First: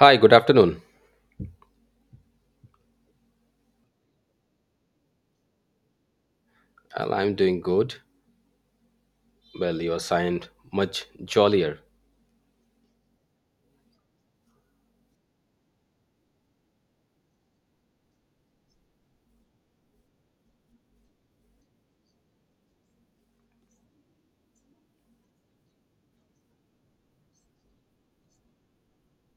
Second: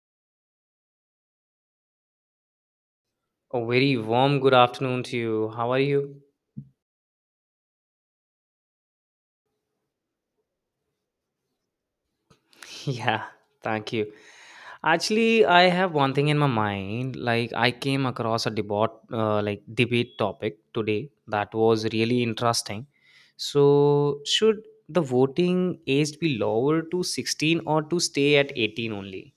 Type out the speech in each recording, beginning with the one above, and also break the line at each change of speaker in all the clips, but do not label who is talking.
Hi, good afternoon.
A very warm good afternoon to you. How are you?
Well, I'm doing good. Well, you assigned much jollier.
Yeah, thank you. Actually, I have one thing in my mind. I came across a debate, like debate topic today that was really interesting. So, should the voting age be lowered to 16 or to stay at 18 only?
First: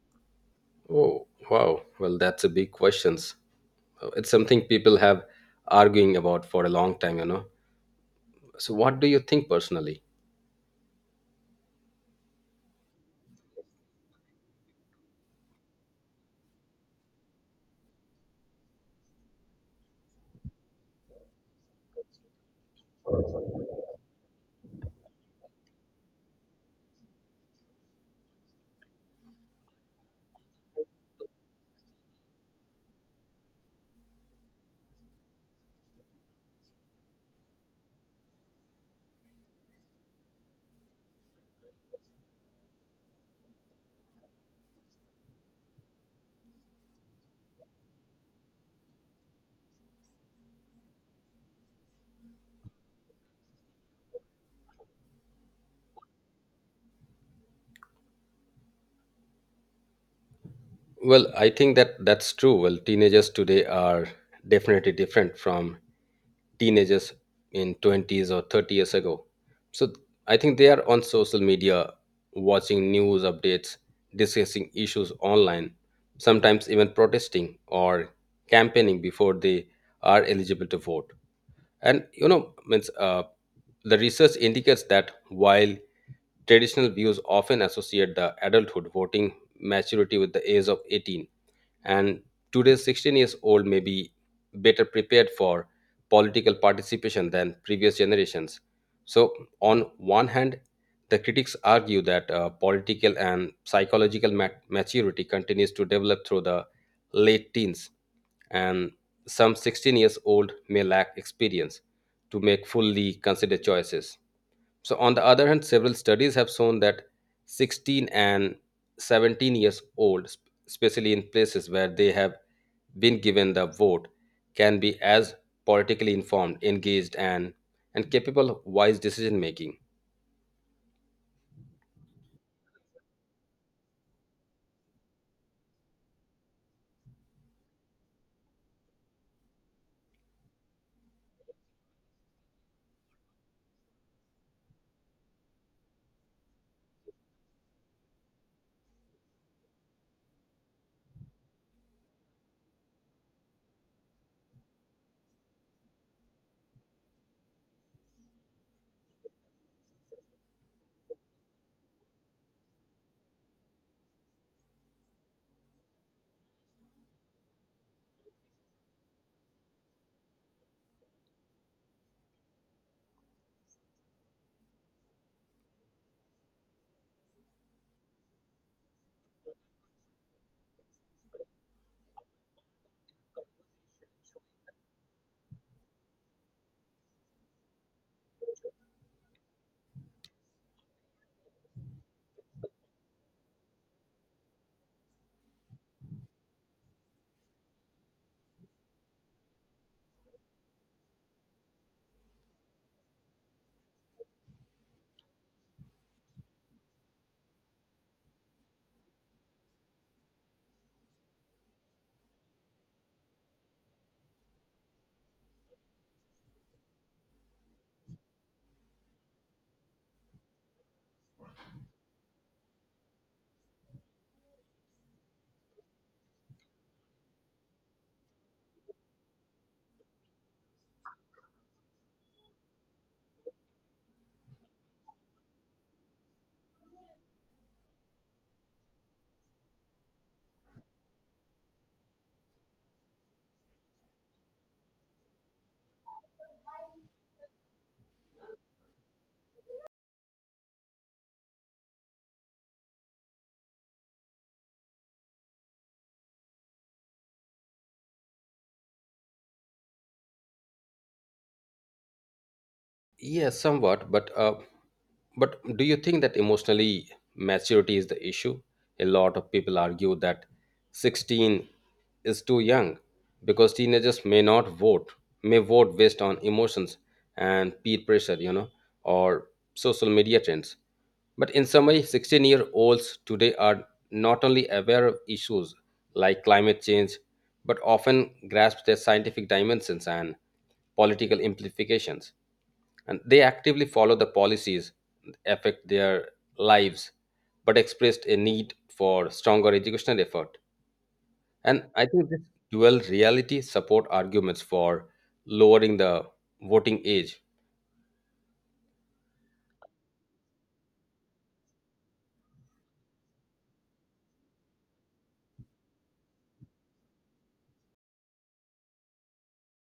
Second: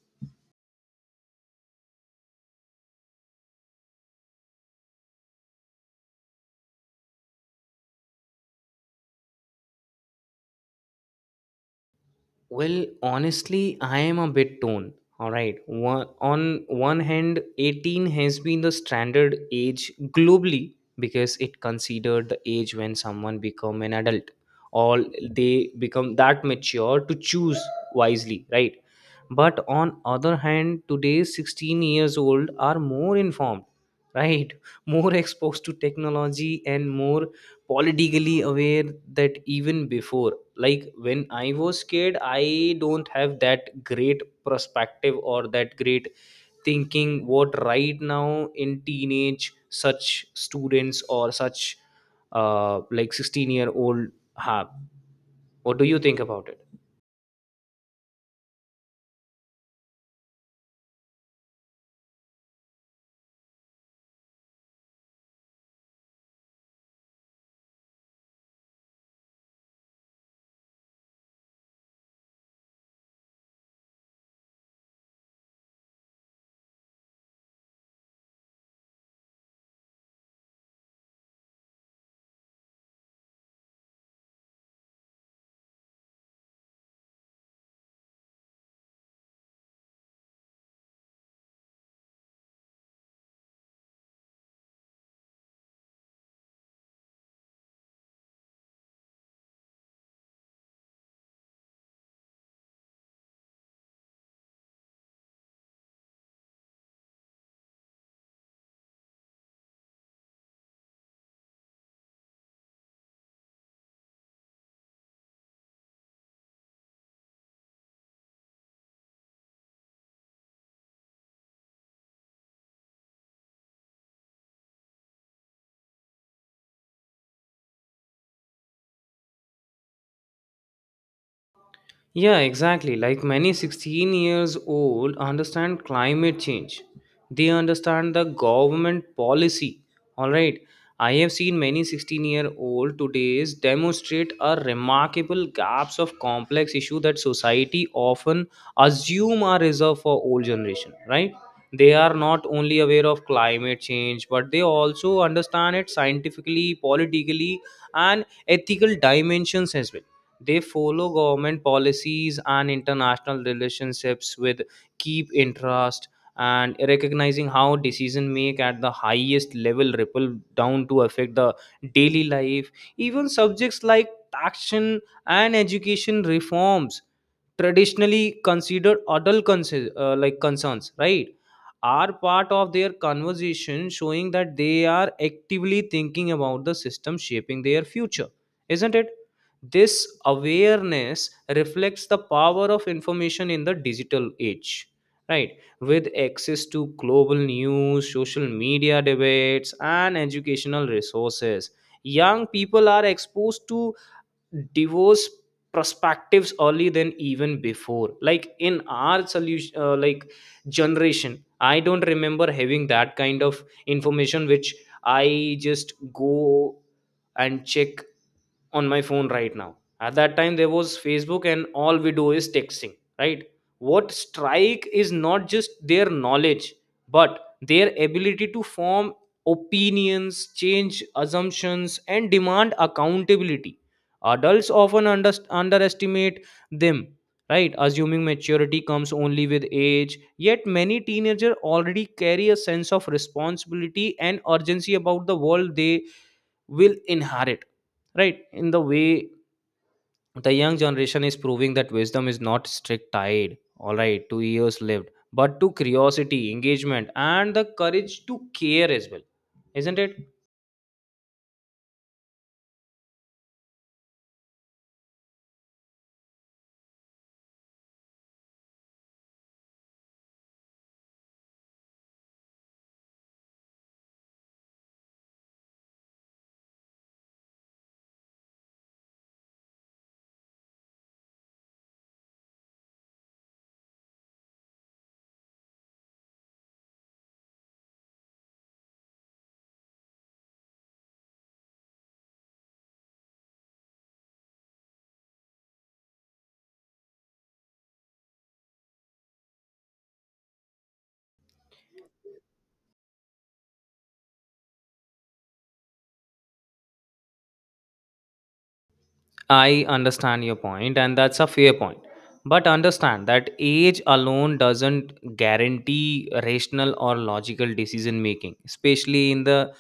Oh, wow. Well, that's a big questions. It's something people have arguing about for a long time. So what do you think personally?
Well, honestly, I am a bit torn. All right. On one hand, 18 has been the standard age globally because it considered the age when someone become an adult, or they become that mature to choose wisely, right? But on other hand, today's 16 years old are more informed, right? More exposed to technology and more politically aware that even before. Like when I was scared, I don't have that great perspective or that great thinking what right now in teenage such students or such like 16-year-old have. What do you think about it?
Well, I think that that's true. Well, teenagers today are definitely different from teenagers in 20s or 30 years ago. So I think they are on social media, watching news updates, discussing issues online, sometimes even protesting or campaigning before they are eligible to vote. And you know, means The research indicates that while traditional views often associate the adulthood voting maturity with the age of 18, and today's 16 years old may be better prepared for political participation than previous generations. So on one hand, the critics argue that political and psychological maturity continues to develop through the late teens, and some 16 years old may lack experience to make fully considered choices. So on the other hand, several studies have shown that 16 and 17 years old especially in places where they have been given the vote can be as politically informed, engaged, and capable of wise decision making.
Yeah, exactly. Like many 16 years old understand climate change. They understand the government policy. All right. I have seen many 16-year-old today's demonstrate a remarkable gaps of complex issue that society often assume are reserved for old generation, right? They are not only aware of climate change, but they also understand it scientifically, politically, and ethical dimensions as well. They follow government policies and international relationships with keep interest, and recognizing how decision make at the highest level ripple down to affect the daily life. Even subjects like taxation and education reforms, traditionally considered adult concerns, like concerns, right, are part of their conversation, showing that they are actively thinking about the system shaping their future, isn't it? This awareness reflects the power of information in the digital age, right? With access to global news, social media debates, and educational resources, young people are exposed to divorce perspectives early than even before. Like in our solution, like generation, I don't remember having that kind of information which I just go and check on my phone right now. At that time there was Facebook, and all we do is texting, right? What strike is not just their knowledge, but their ability to form opinions, change assumptions, and demand accountability. Adults often underestimate them, right? Assuming maturity comes only with age. Yet many teenagers already carry a sense of responsibility and urgency about the world they will inherit, right? In the way the young generation is proving that wisdom is not strict tied, all right, to years lived, but to curiosity, engagement, and the courage to care as well, isn't it?
Yeah, somewhat, but do you think that emotionally maturity is the issue? A lot of people argue that 16 is too young because teenagers may not vote, may vote based on emotions and peer pressure, or social media trends. But in summary, 16-year-olds today are not only aware of issues like climate change, but often grasp their scientific dimensions and political implications, and they actively follow the policies that affect their lives, but expressed a need for stronger educational effort. And I think this dual reality support arguments for lowering the voting age.
I understand your point, and that's a fair point. But understand that age alone doesn't guarantee rational or logical decision making, especially in the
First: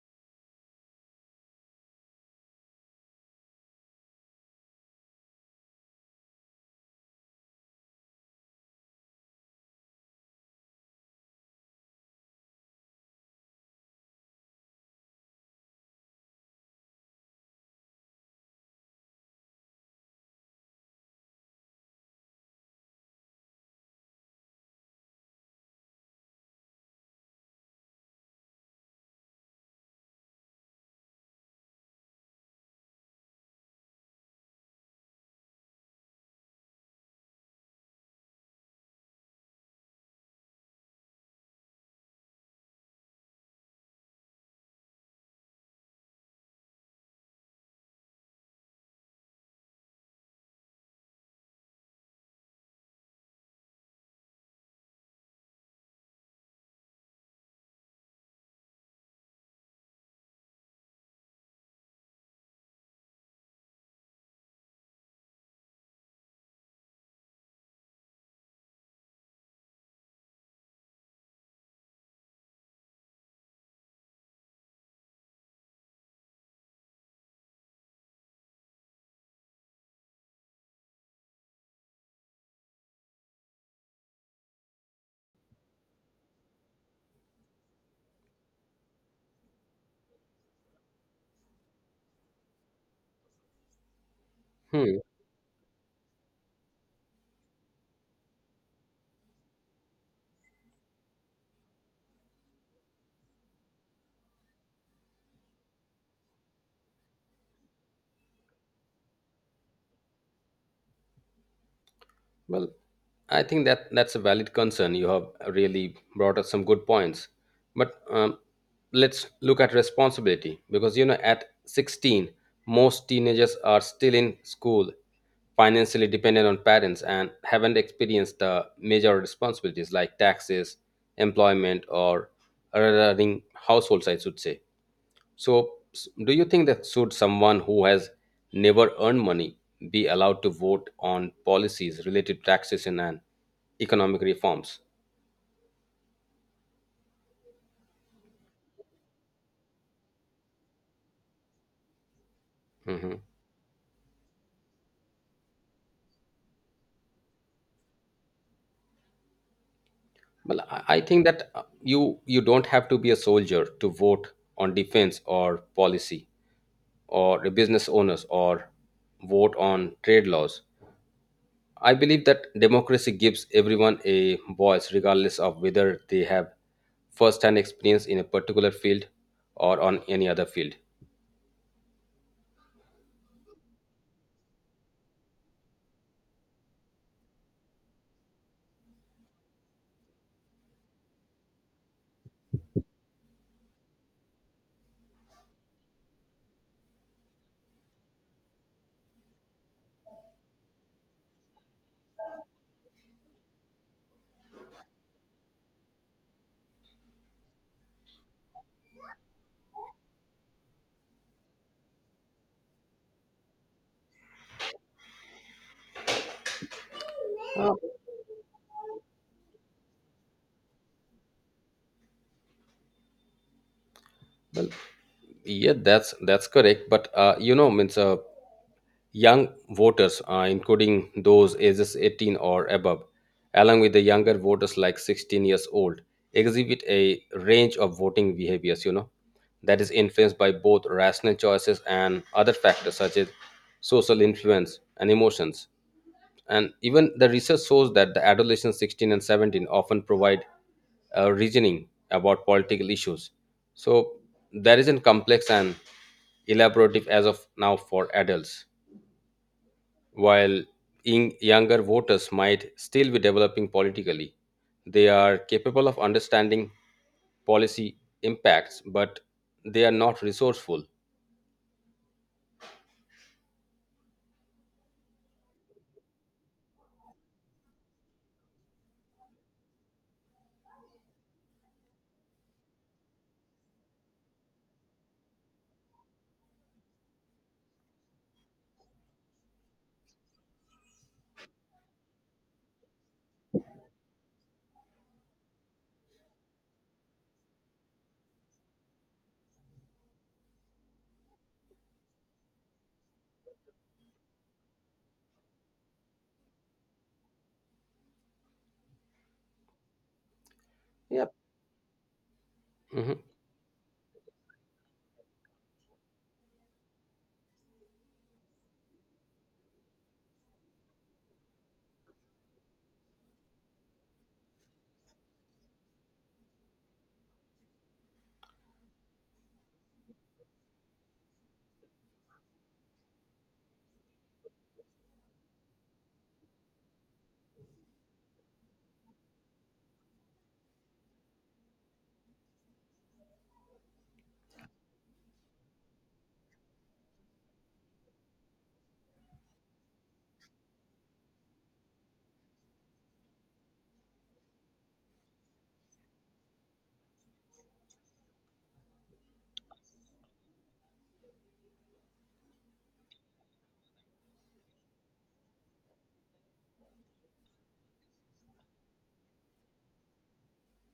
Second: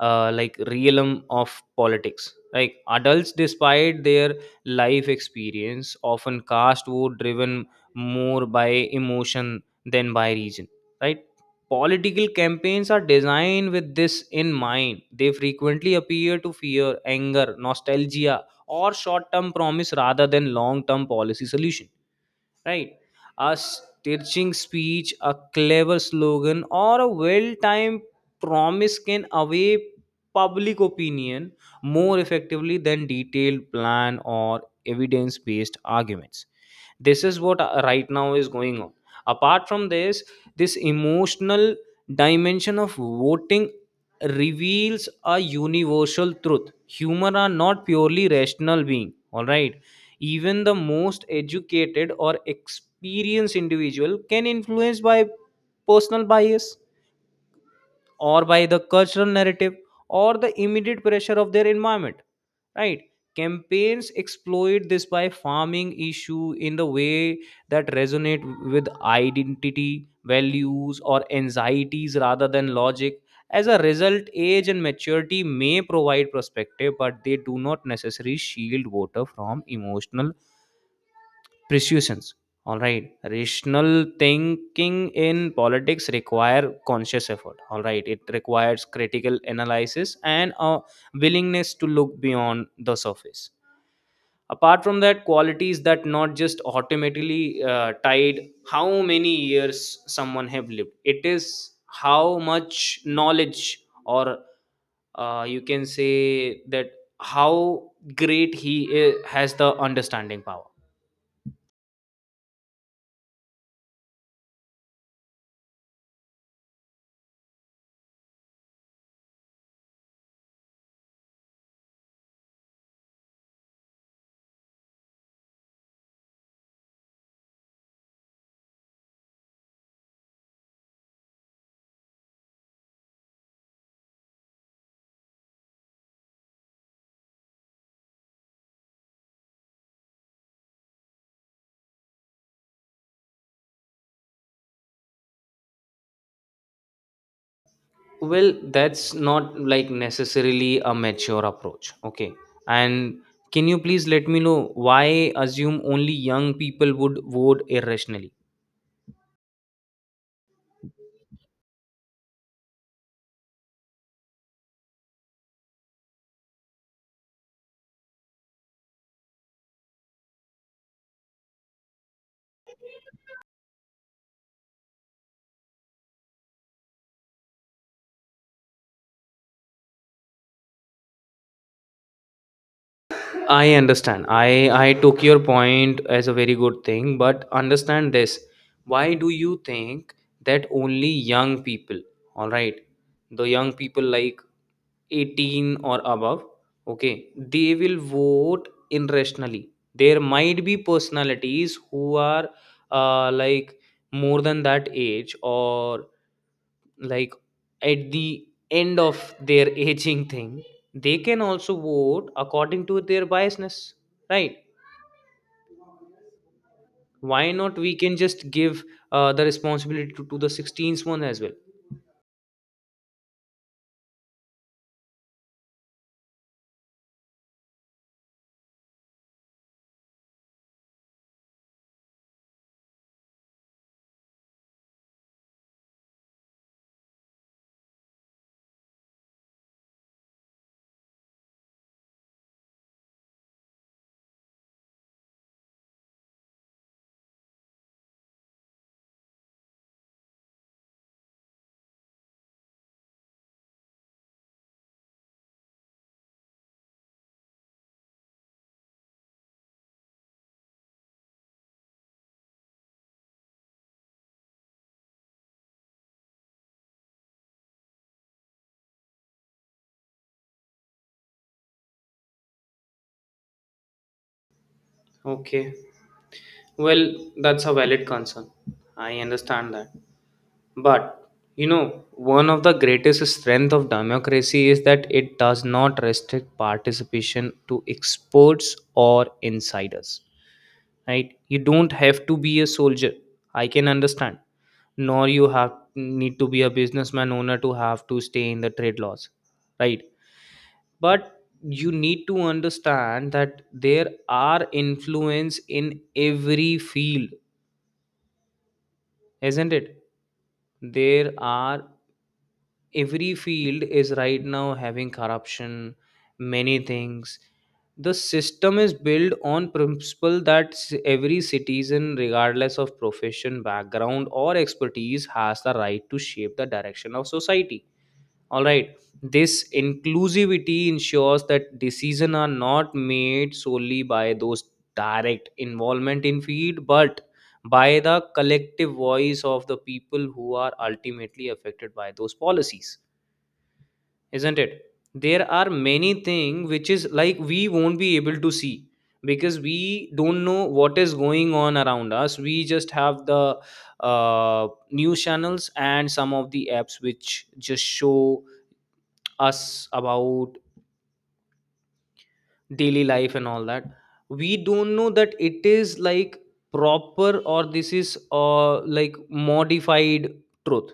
like realm of politics. Like adults, despite their life experience, often cast vote driven more by emotion than by reason. Right? Political campaigns are designed with this in mind. They frequently appear to fear, anger, nostalgia, or short-term promise rather than long-term policy solution, right? A stitching speech, a clever slogan, or a well-timed promise can away public opinion more effectively than detailed plan or evidence-based arguments. This is what, right now, is going on. Apart from this, this emotional dimension of voting reveals a universal truth: human are not purely rational being, all right? Even the most educated or experienced individual can influence by personal bias, or by the cultural narrative, or the immediate pressure of their environment, right? Campaigns exploit this by farming issue in the way that resonate with identity values or anxieties rather than logic. As a result, age and maturity may provide perspective, but they do not necessarily shield voter from emotional persuasions. All right, rational thinking in politics require conscious effort. All right, it requires critical analysis and a willingness to look beyond the surface. Apart
Hmm.
from that, qualities that not just automatically tied how many years someone have lived. It is how much knowledge, or you can say that, how great has the understanding power.
Well, I think that that's a valid concern. You have really brought up some good points, but let's look at responsibility, because you know at 16, most teenagers are still in school, financially dependent on parents, and haven't experienced the major responsibilities like taxes, employment, or running households, I should say. So, do you think that should someone who has never earned money be allowed to vote on policies related to taxation and economic reforms?
Well, that's not like necessarily a mature approach, okay? And
Hmm.
can you please let me know why assume only young people would vote irrationally?
Well, I think that you don't have to be a soldier to vote on defense or policy, or a business owners or vote on trade laws. I believe that democracy gives everyone a voice, regardless of whether they have first-hand experience in a particular field or on any other field.
I understand. I took your point as a very good thing, but understand this. Why do you think that only young people, all right, the young people like 18 or above, okay, they will vote irrationally. There might be personalities who are like more than that age, or like at the end of their aging thing. They can also vote according to their biasness, right? Why not we can just give the responsibility to the 16th one as well?
Well, yeah, that's correct. But you know, means Young voters, including those ages 18 or above, along with the younger voters like 16 years old, exhibit a range of voting behaviors. You know, that is influenced by both rational choices and other factors such as social influence and emotions. And even the research shows that the adolescents 16 and 17 often provide reasoning about political issues, so there isn't complex and elaborative as of now for adults, while in younger voters might still be developing politically, they are capable of understanding policy impacts, but they are not resourceful.
Okay, well, that's a valid concern, I understand that. But you know, one of the greatest strength of democracy is that it does not restrict participation to experts or insiders, right? You don't have to be a soldier, I can understand. Nor you have need to be a businessman owner to have to stay in the trade laws, right? But you need to understand that there are influence in every field, isn't it?
Yep.
There are,
Hmm.
every field is right now having corruption, many things. The system is built on principle that every citizen regardless of profession, background or expertise has the right to shape the direction of society, all right? This inclusivity ensures that decisions are not made solely by those direct involvement in field, but by the collective voice of the people who are ultimately affected by those policies, isn't it? There are many things which is like we won't be able to see, because we don't know what is going on around us. We just have the news channels and some of the apps which just show us about daily life and all that. We don't know that it is like proper or this is like modified truth,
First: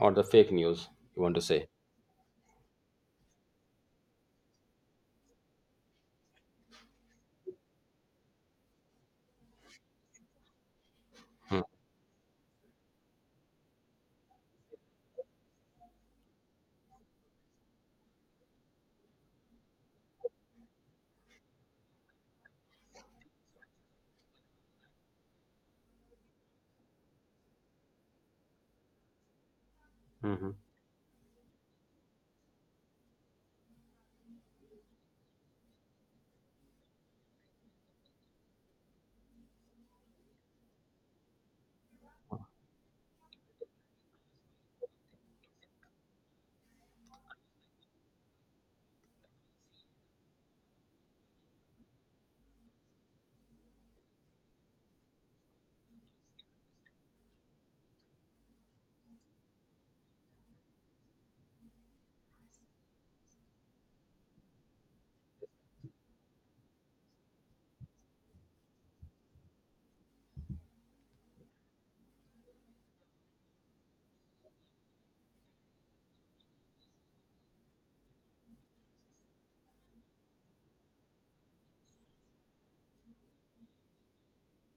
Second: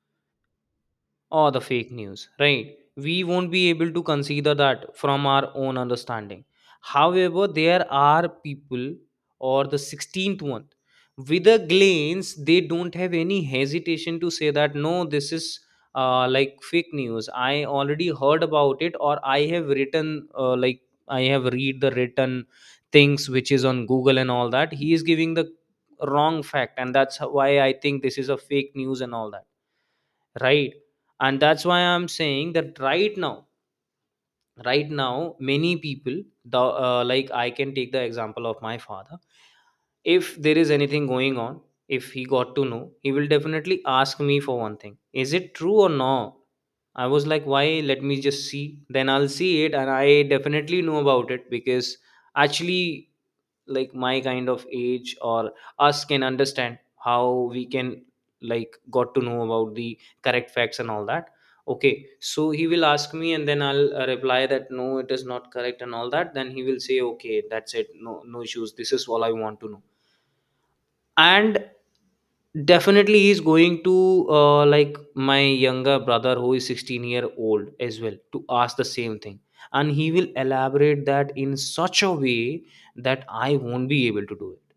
Or the fake news, you want to
or the
say.
fake news, right? We won't be able to consider that from our own understanding. However, there are people, or the 16th one, with a
Hmm.
glance, they don't have any hesitation to say that no, this is like fake news. I already heard about it, or I have written, like, I have read the written things which is on Google and all that. He is giving the wrong fact, and why I think this is a fake news and all that, right? And that's why I'm saying that right now, right now many people, the like I can take the example of my father. If there is anything going on, if he got to know, he will definitely ask me for one thing: is it true or no? I was like, why, let me just see, then I'll see it, and I definitely know about it because actually like my kind of age or us can understand how we can like got to know about the correct facts and all that. Okay, so he will ask me, and then I'll reply that no, it is not correct and all that. Then he will say okay, that's it, no, no issues, this is all I want to know. And definitely he's going to like my younger brother who is 16-year-old as well to ask the same thing, and he will elaborate that in such a way that I won't be able to do it,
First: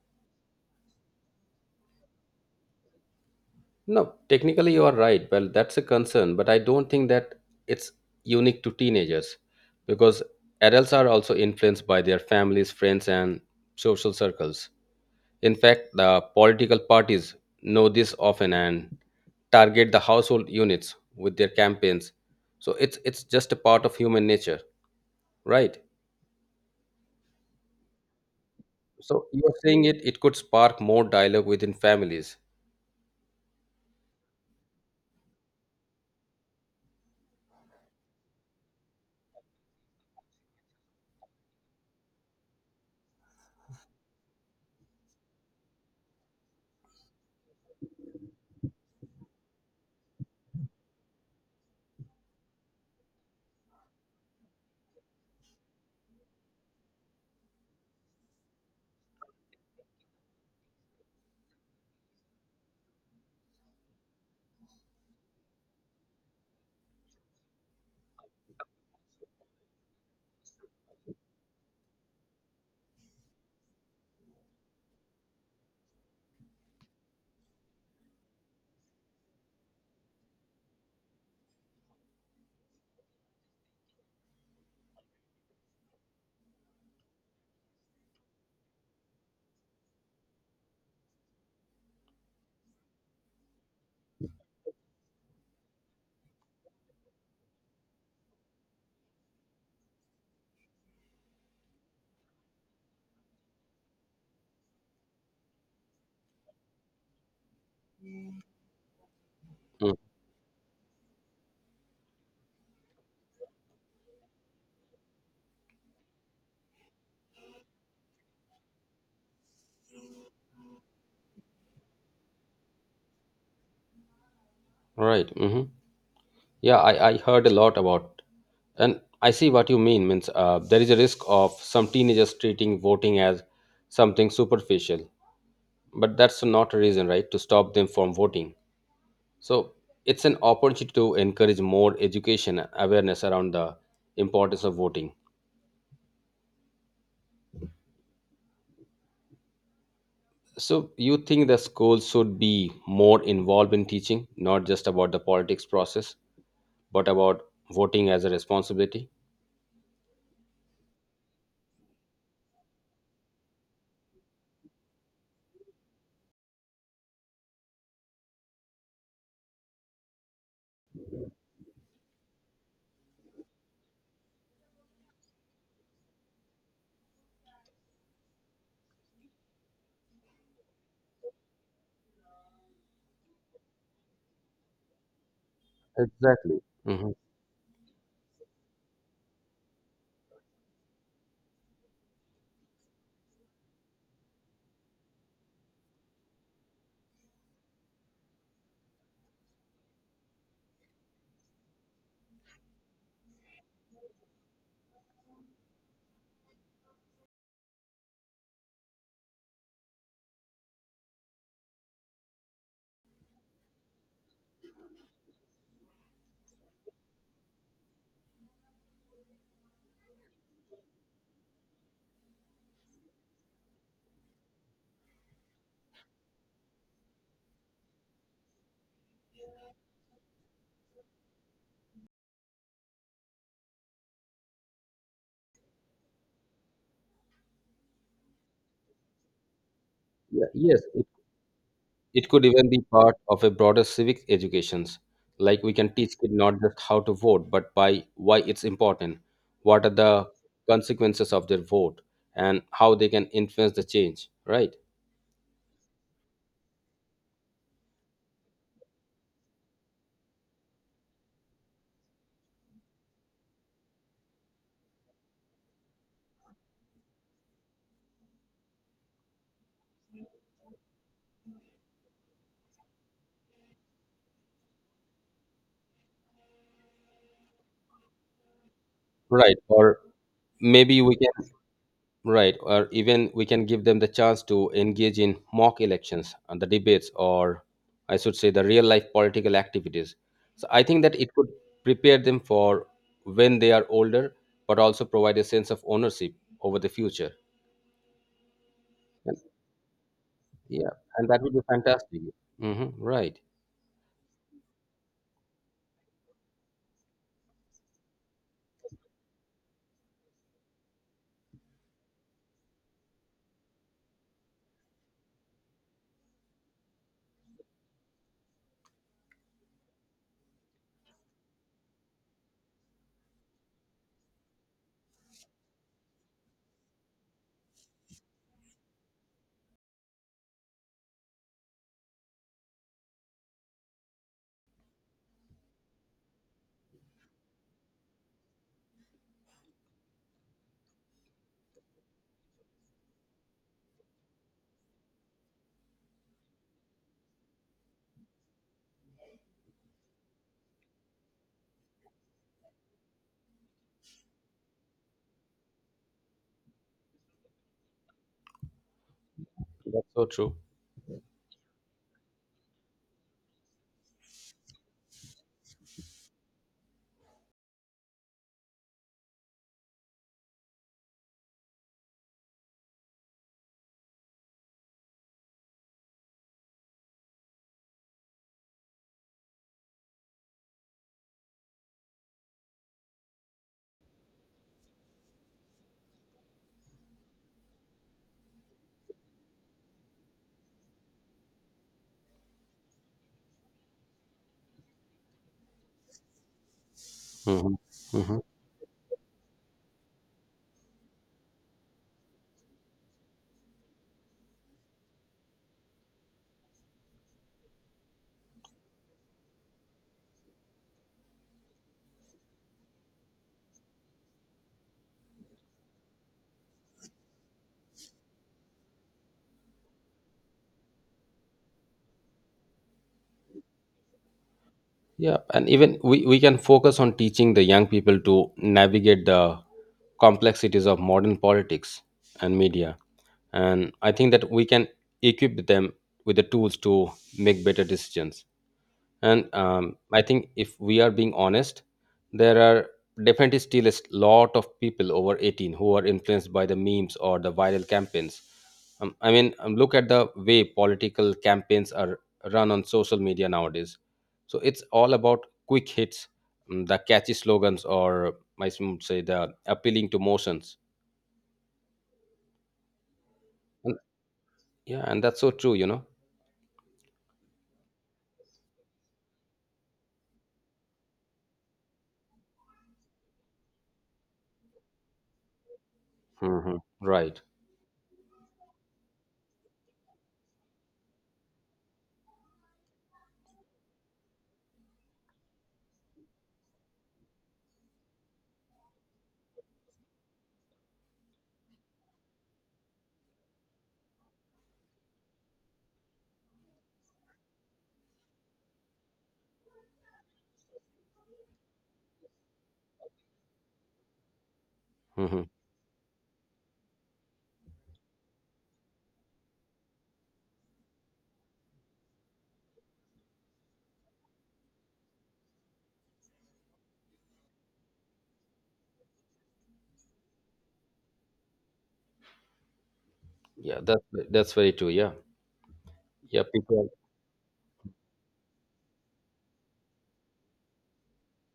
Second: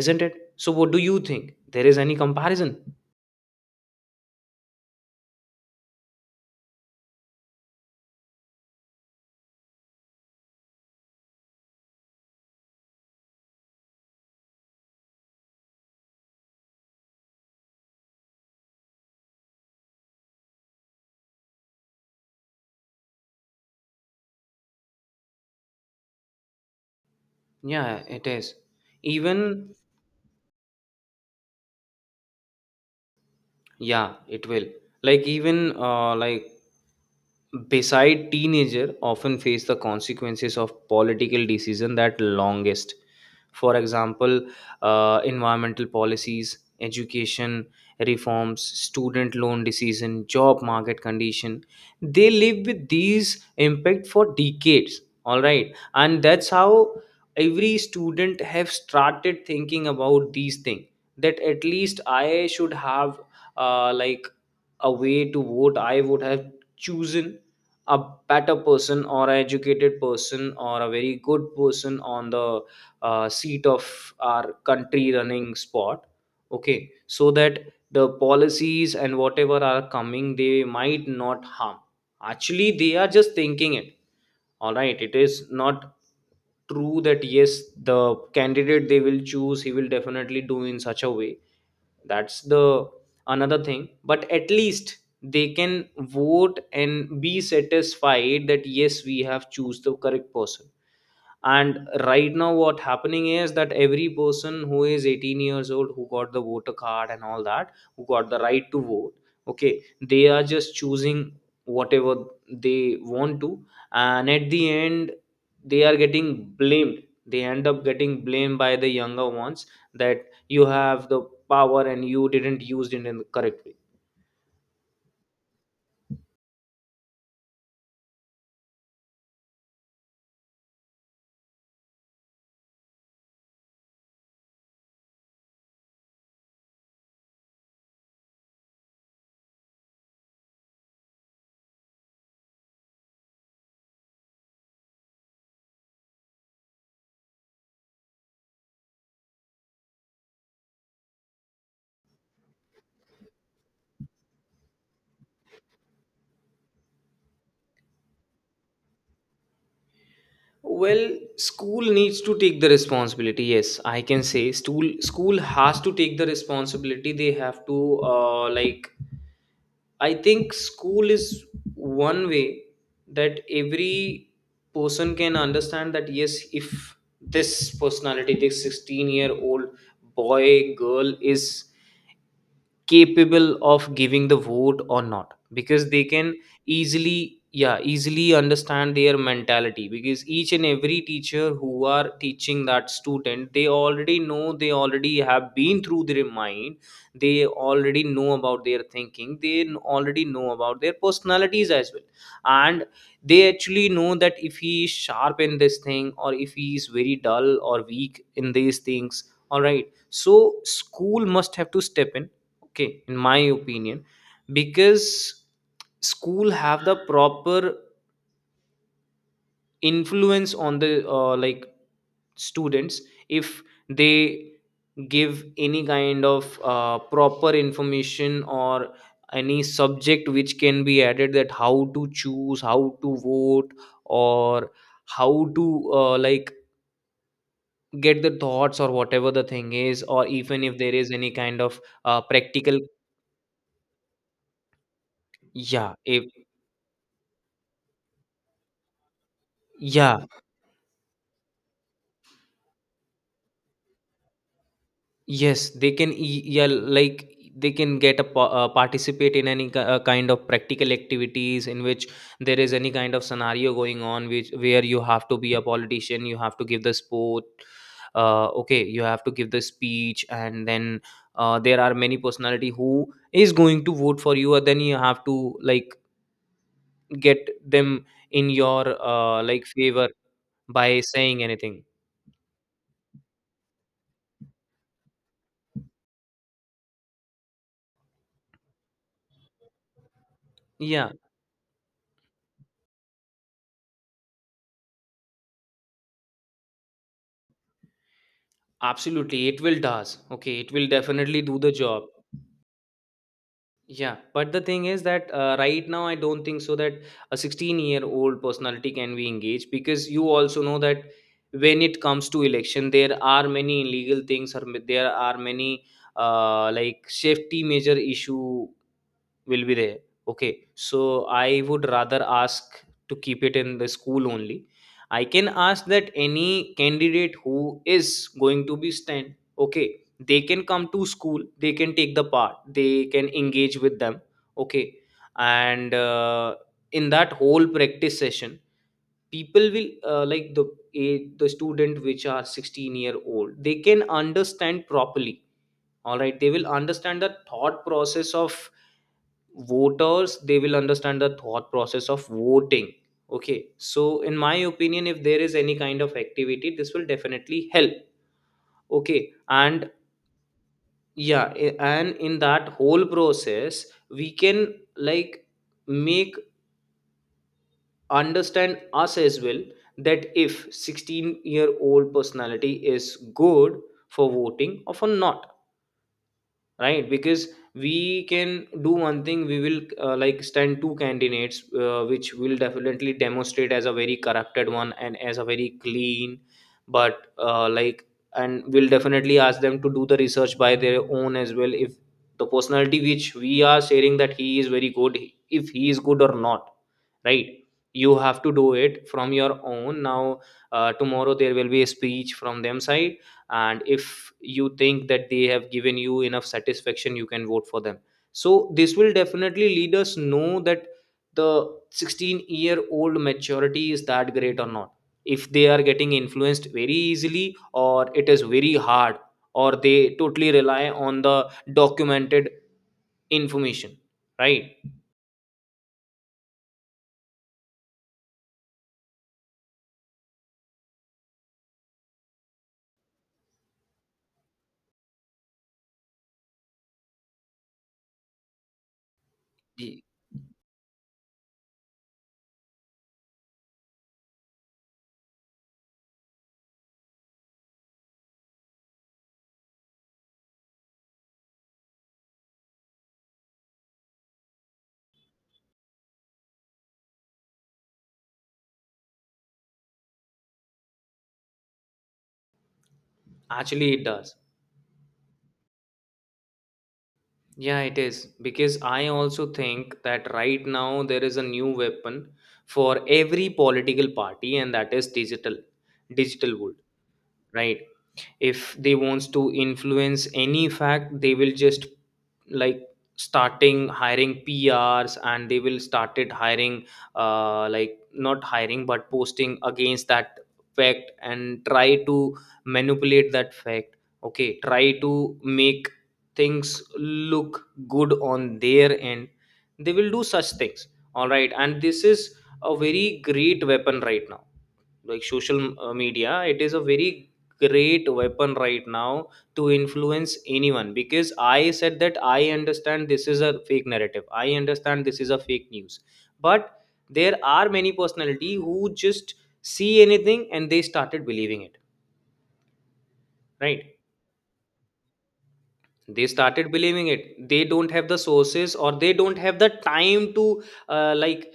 isn't it? So, what do you think? There is any comparison?
No, technically you are right. Well, that's a concern, but I don't think that it's unique to teenagers, because adults are also influenced by their families, friends, and social circles. In fact, the political parties know this often and target the household units with their campaigns. So it's just a part of human nature, right?
Yeah, it is.
So you are
Even,
saying it could spark more dialogue within families.
yeah, it will, like even like beside teenager often face the consequences of political decision that longest. For example, environmental policies, education reforms, student loan decision, job market condition, they live with these impact for decades, all right? And that's how every student have started thinking about these things, that at least I should have like a way to vote, I would have chosen a better person, or an educated person, or a very good person on the seat of our country running spot. Okay, so that the policies and whatever are coming they might not harm. Actually they are just thinking it, all right? It is not true that yes, the candidate they will choose he will definitely do in such a way, that's the another thing. But at least they can vote and be satisfied that yes, we have choose the correct person. And right now what happening is that every person who is 18 years old, who got the voter card and all that, who got the right to vote, okay,
Mm.
they are just choosing whatever they want to, and at the end they are getting blamed. They end up getting blamed by the younger ones that you have the power and you didn't use it in the correct way.
Right. Mhm. Yeah, I heard a lot about, and I see what you mean. Means There is a risk of some teenagers treating voting as something superficial, but that's not a reason, right, to stop them from voting. So it's an opportunity to encourage more education and awareness around the importance of voting. So you think the schools should be more involved in teaching, not just about the politics process, but about voting as a responsibility?
Well, school needs to take the responsibility. Yes, I can say school has to take the responsibility. They have to uh, like I think school is one way that every person can understand that, yes, if this personality, this 16-year-old boy, girl is capable of giving the vote or not, because they can
Exactly. Mhm.
easily, yeah, easily understand their mentality, because each and every teacher who are teaching that student, they already know, they already have been through their mind, they already know about their thinking, they already know about their personalities as well. And they actually know that if he is sharp in this thing or if he is very dull or weak in these things. All right, so school must have to step in, okay, in my opinion, because school have the proper influence on the uh, like students. If they give any kind of proper information or any subject which can be added, that how to choose, how to vote, or how to uh, like get the thoughts or whatever the thing is, or
Yeah,
even if
yes,
there is any kind of
it could even
practical,
be part of a broader civic educations. Like we can
yeah
teach
if
kids not just how to vote, but by why it's important, what are
yeah.
the consequences of their vote, and how they can influence the change. Right.
Yes, they can yeah, like, they can get a participate in any kind of practical activities, in which there is any kind of scenario going on, which where you have to be a politician, you have to give the sport, okay, you have to give the speech, and then there are many personality who is going to vote for you, and then you have to, like, get them in your
Right. Or
favor
maybe
by
we can.
saying anything.
Right, or even we can give them the chance to engage in mock elections and the debates, or I should say, the real life political activities. So I think
Yeah,
that it could prepare them for when they are older, but also provide a sense of ownership over the future. And
absolutely, it will does. Okay, it will
yeah, and that
definitely
would
do
be
the job.
fantastic. Hmm. Right,
Yeah, but the thing is that, right now I don't think so that a 16-year-old personality can be engaged, because you also know that when it comes to election, there are many illegal things, or there are many safety measure issue will be there. Okay, so I would rather ask to keep it in the school only. I can ask that any candidate who is going to be stand, okay, they can come to school, they can take the part, they can engage with them, okay. And in that whole practice session, people will the the student which are 16-year old, they can understand properly. All right, they will understand the thought process of voters, they will understand the thought process of voting. Okay, so in my opinion, if there is any kind of activity, this will definitely help, okay. And
that's so true.
yeah, and in that whole process we can, like, make understand us as well, that if 16-year-old personality is good for voting or for not, right? Because we can do one thing, we will stand two candidates, which will definitely demonstrate as a very corrupted one and as a very clean. But and we'll definitely ask them to do the research by their own as well, if the personality which we are sharing that he is very good, if he is good or not, right?
Hmm.
You
Hmm.
have to do it from your own now. Tomorrow there will be a speech from them side, and if you think that they have given you enough satisfaction, you can vote for them. So this will definitely lead us know that the 16-year-old maturity is that great or not, if they are getting influenced very easily or it is very hard, or they totally rely on the documented information, right?
Yeah, and even we can focus on teaching the young people to navigate the complexities of modern politics and media. And I think that we can equip them with the tools to make better decisions. And I think if we are being honest, there are definitely still a lot of people over 18 who are influenced by the memes or the viral campaigns. Look at the way political campaigns are run on social media nowadays. So it's all about quick hits, mm, the catchy slogans, or I should say the appealing to motions.
Actually
And,
it does.
yeah, and that's so true, you know.
Yeah, it is, because I also think that right now there is a new weapon for every political party, and that is digital, digital world,
Hmm. Right.
right? If they wants to influence any fact, they will just, like, starting hiring PRs, and they will started hiring, not hiring, but posting against that fact and try to manipulate that fact. Okay, try to make things look good on their end, they will do such things. All right, and this is a very great weapon right now, like
Hmm.
social media, it is a very great weapon right now to influence anyone. Because I said that I understand this is a fake narrative, I understand this is a fake news, but there are many personality who just see anything and they started believing it,
Yeah,
right?
that's very true. Yeah,
They
yeah.
started
People,
believing it, they don't have the sources, or they don't have the time to uh, like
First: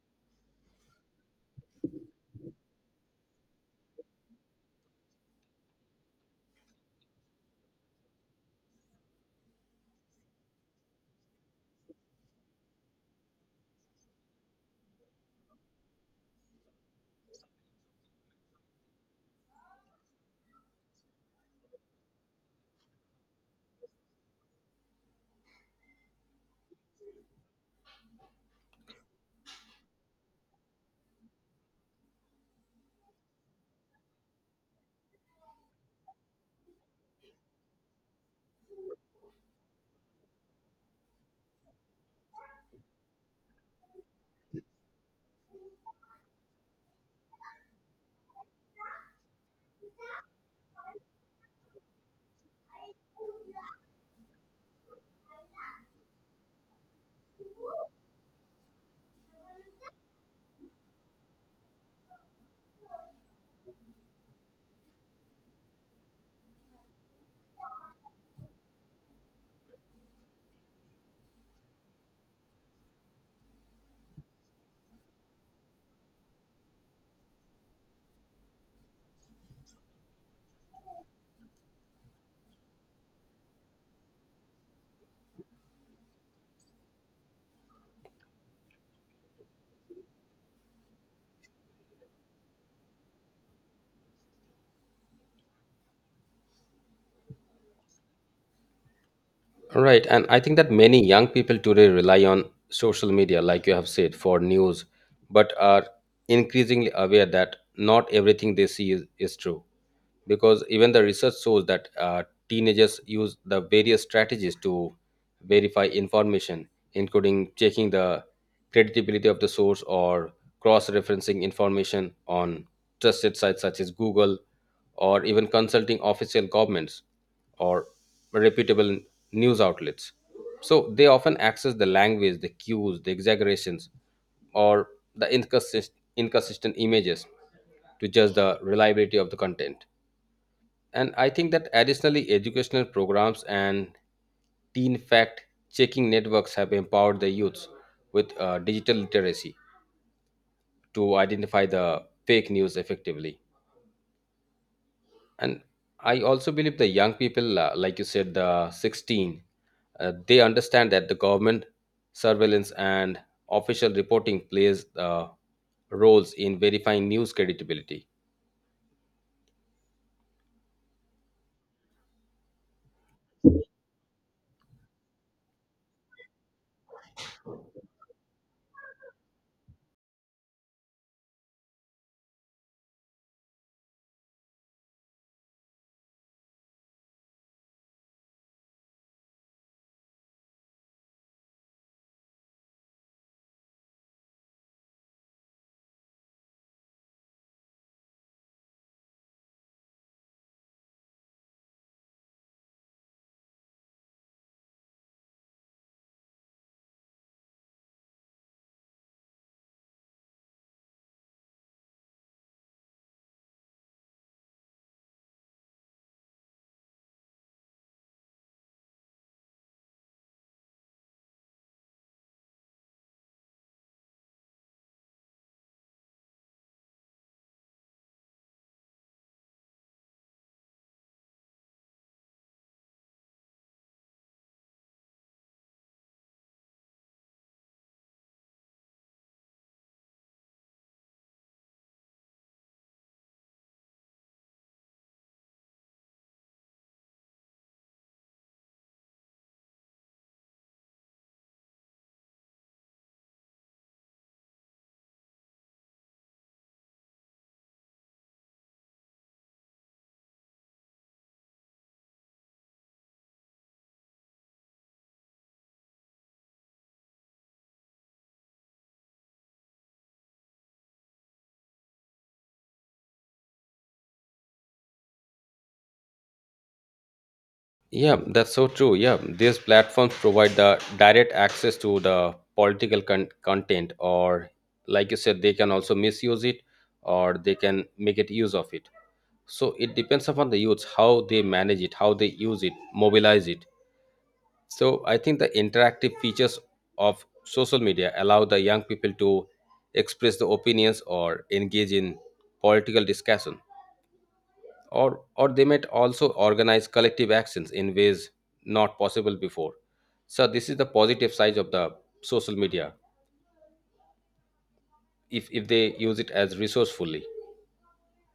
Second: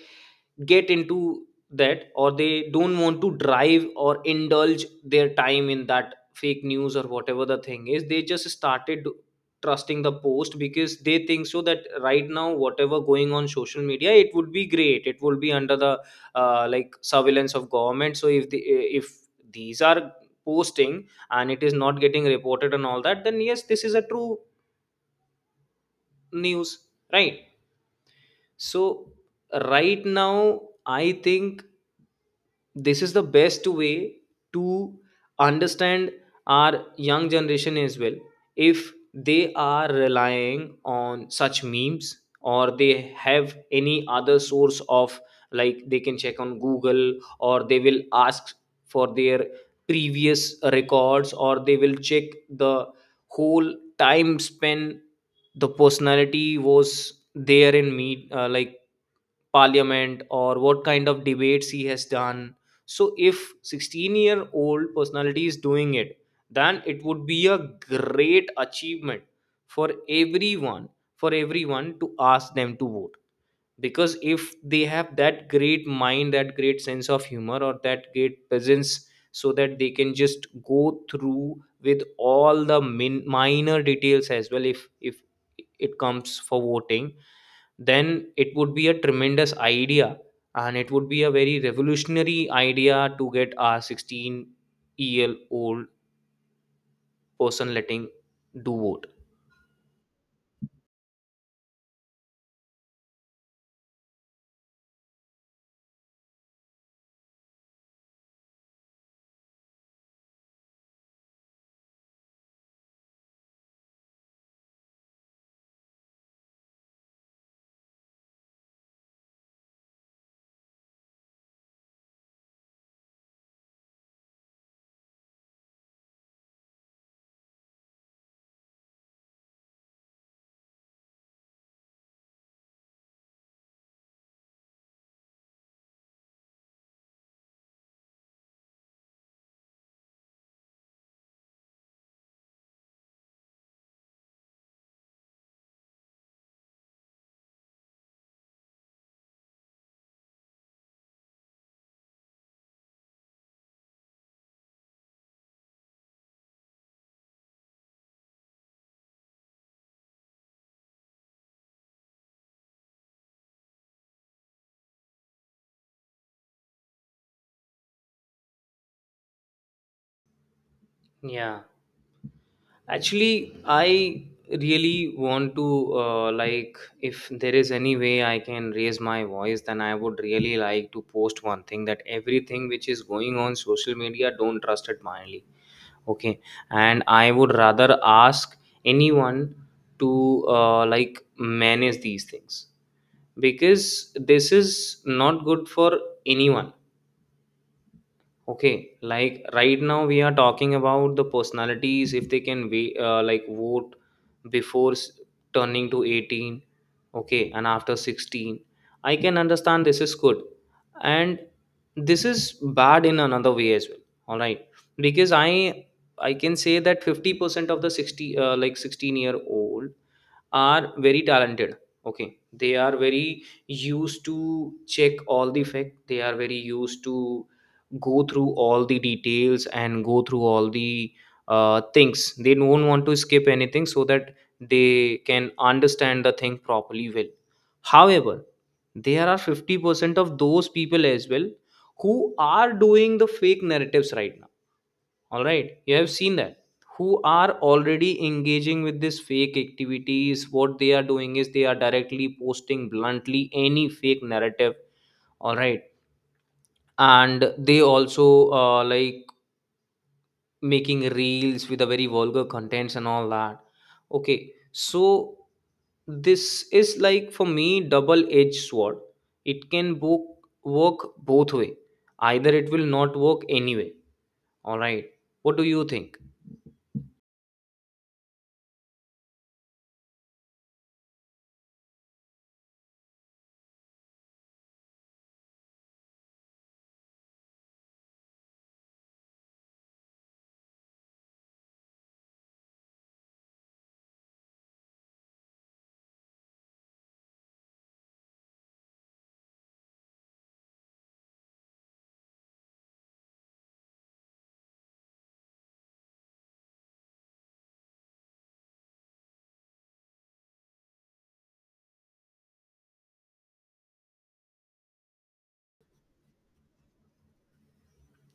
get into that, or they don't want to drive or indulge their time in that fake news or whatever the thing is, they just started trusting the post, because they think so that right now whatever going on social media, it would be great, it will be under the surveillance of government. So if the, if these are posting and it is not getting reported and all that, then yes, this is a true news, right? So right now I think this is the best way to understand our young generation as well, if they are relying on such memes, or they have any other source of, like, they can check on Google, or they will ask for their previous records, or they will check the whole time span the personality was there in meet, parliament, or what kind of debates he has done. So if 16-year-old personality is doing it, then it would be a great achievement for everyone, for everyone to ask them to vote. Because if they have that great mind, that great sense of humor, or that great presence, so that they can just go through with all the minor details as well, if it comes for voting, then it would be a tremendous idea, and it would be a very revolutionary idea to get our 16-year-old person letting do vote.
right. And I think that many young people today rely on social media, like you have said, for news, but are increasingly aware that not everything they see is true. Because even the research shows that teenagers use the various strategies to verify information, including checking the credibility of the source or cross referencing information on trusted sites such as Google, or even consulting official governments or reputable news outlets. So they often access the language, the cues, the exaggerations, or the inconsistent images to judge the reliability of the content. And I think that additionally, educational programs and teen fact checking networks have empowered the youths with digital literacy to identify the fake news effectively. And I also believe the young people like you said, the 16, they understand that the government surveillance and official reporting plays roles in verifying news credibility.
Yeah, actually I really want to, if there is any way I can raise my voice, then I would really like to post one thing: that everything which is going on social media, don't trust it blindly. Okay, and I would rather ask anyone to manage these things, because this is not good for anyone. Okay, like, right now we are talking about the personalities, if they can we vote before turning to 18, okay, and after 16. I can understand this is good. And this is bad in another way as well. All right. Because I can say that 50% of the 60 16-year-old are very talented, okay, they are very used to check all the fact, they are very used to go through all the details and go through all the things, they don't want to skip anything, so that they can understand the thing properly well. However, there are 50% of those people as well who are doing the fake narratives right now. All right, you have seen that, who are already engaging with this fake activities. What they are doing is, they are directly posting bluntly any fake narrative. All right. And they also making reels with the very vulgar contents and all that. Okay, so this is, like, for me, double edged sword. It can book work both way, either it will not work anyway. All right, what do you think?
Yeah, that's so true. Yeah, these platforms provide the direct access to the political content, or like you said, they can also misuse it, or they can make it use of it. So it depends upon the youths how they manage it, how they use it, mobilize it. So I think the interactive features of social media allow the young people to express their opinions or engage in political discussion, or they might also organize collective actions in ways not possible before. So this is the positive side of the social media if they use it as resourcefully.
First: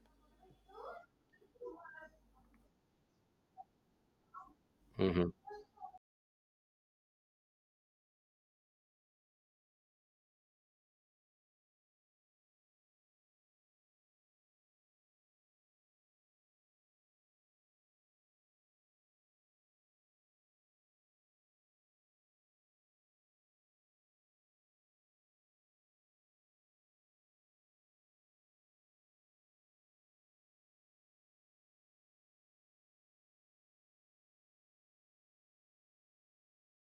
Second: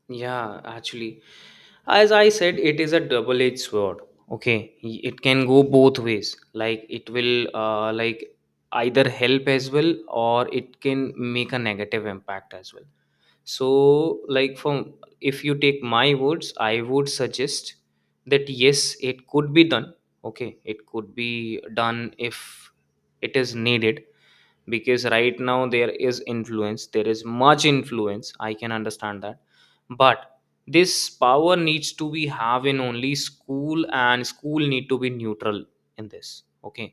Yeah, actually, as I said, it is a double edged sword. Okay, it
Mhm.
can go both ways, like, it will either help as well, or it can make a negative impact as well. So like, from, if you take my words, I would suggest that yes, it could be done. Okay, it could be done if it is needed, because right now there is influence, there is much influence, I can understand that. But this power needs to be have in only school, and school need to be neutral in this, okay.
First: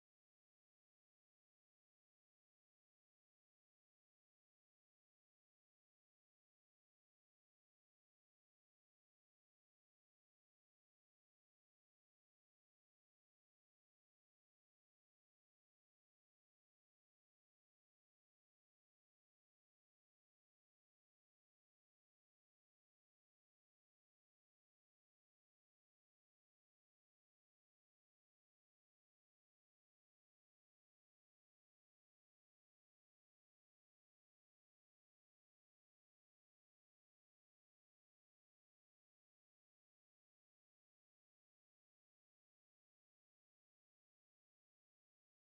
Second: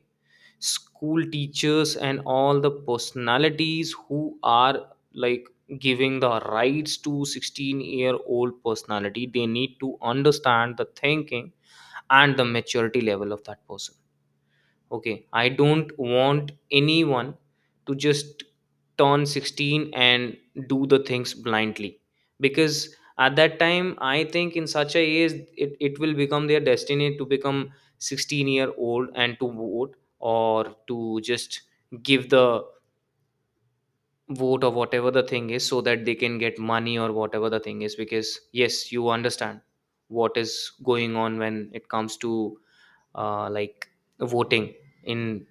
School teachers and all the personalities who are, like, giving the rights to 16 year old personality, they need to understand the thinking and the maturity level of that person. Okay, I don't want anyone to just turn 16 and do the things blindly, because at that time, I think, in such a age, it will become their destiny to become 16-year-old and to vote, or to just give the vote or whatever the thing is, so that they can get money or whatever the thing is. Because yes, you understand what is going on when it comes to uh, like voting in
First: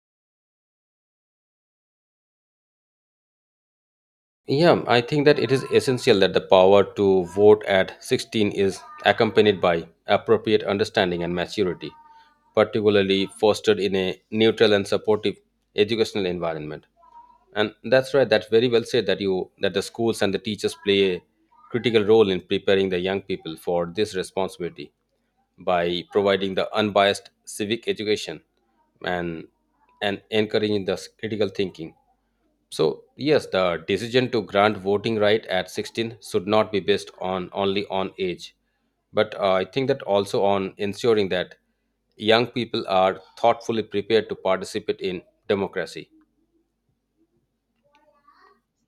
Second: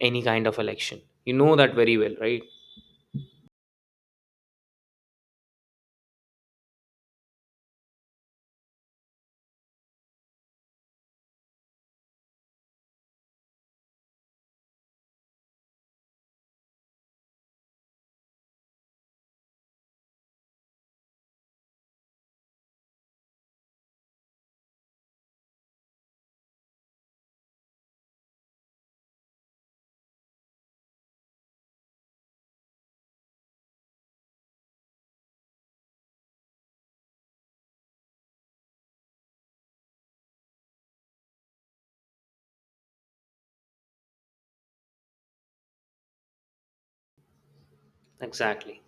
any kind of election. You know that very well, right?
Yeah, I think that it is essential that the power to vote at 16 is accompanied by appropriate understanding and maturity, particularly fostered in a neutral and supportive educational environment. And that's right, that's very well said that you that the schools and the teachers play a critical role in preparing the young people for this responsibility by providing the unbiased civic education and and encouraging the critical thinking. So, yes, the decision to grant voting right at 16 should not be based on only on age, but I think that also on ensuring that young people are thoughtfully prepared to participate in democracy.
Exactly.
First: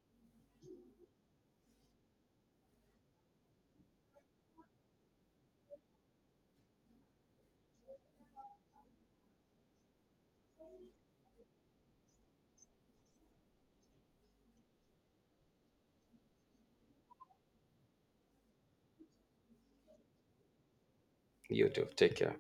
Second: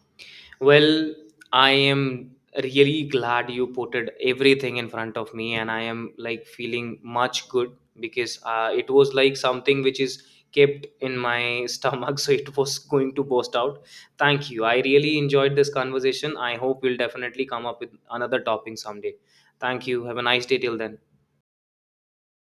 Well, I am really glad you put it everything in front of me, and I am, like, feeling much good, because it was like something which is kept in my stomach, so it was going to burst out. Thank you. I really enjoyed this conversation. I hope we'll definitely come up with another topic someday. Thank you. Have a nice day till then.
You too. Take care.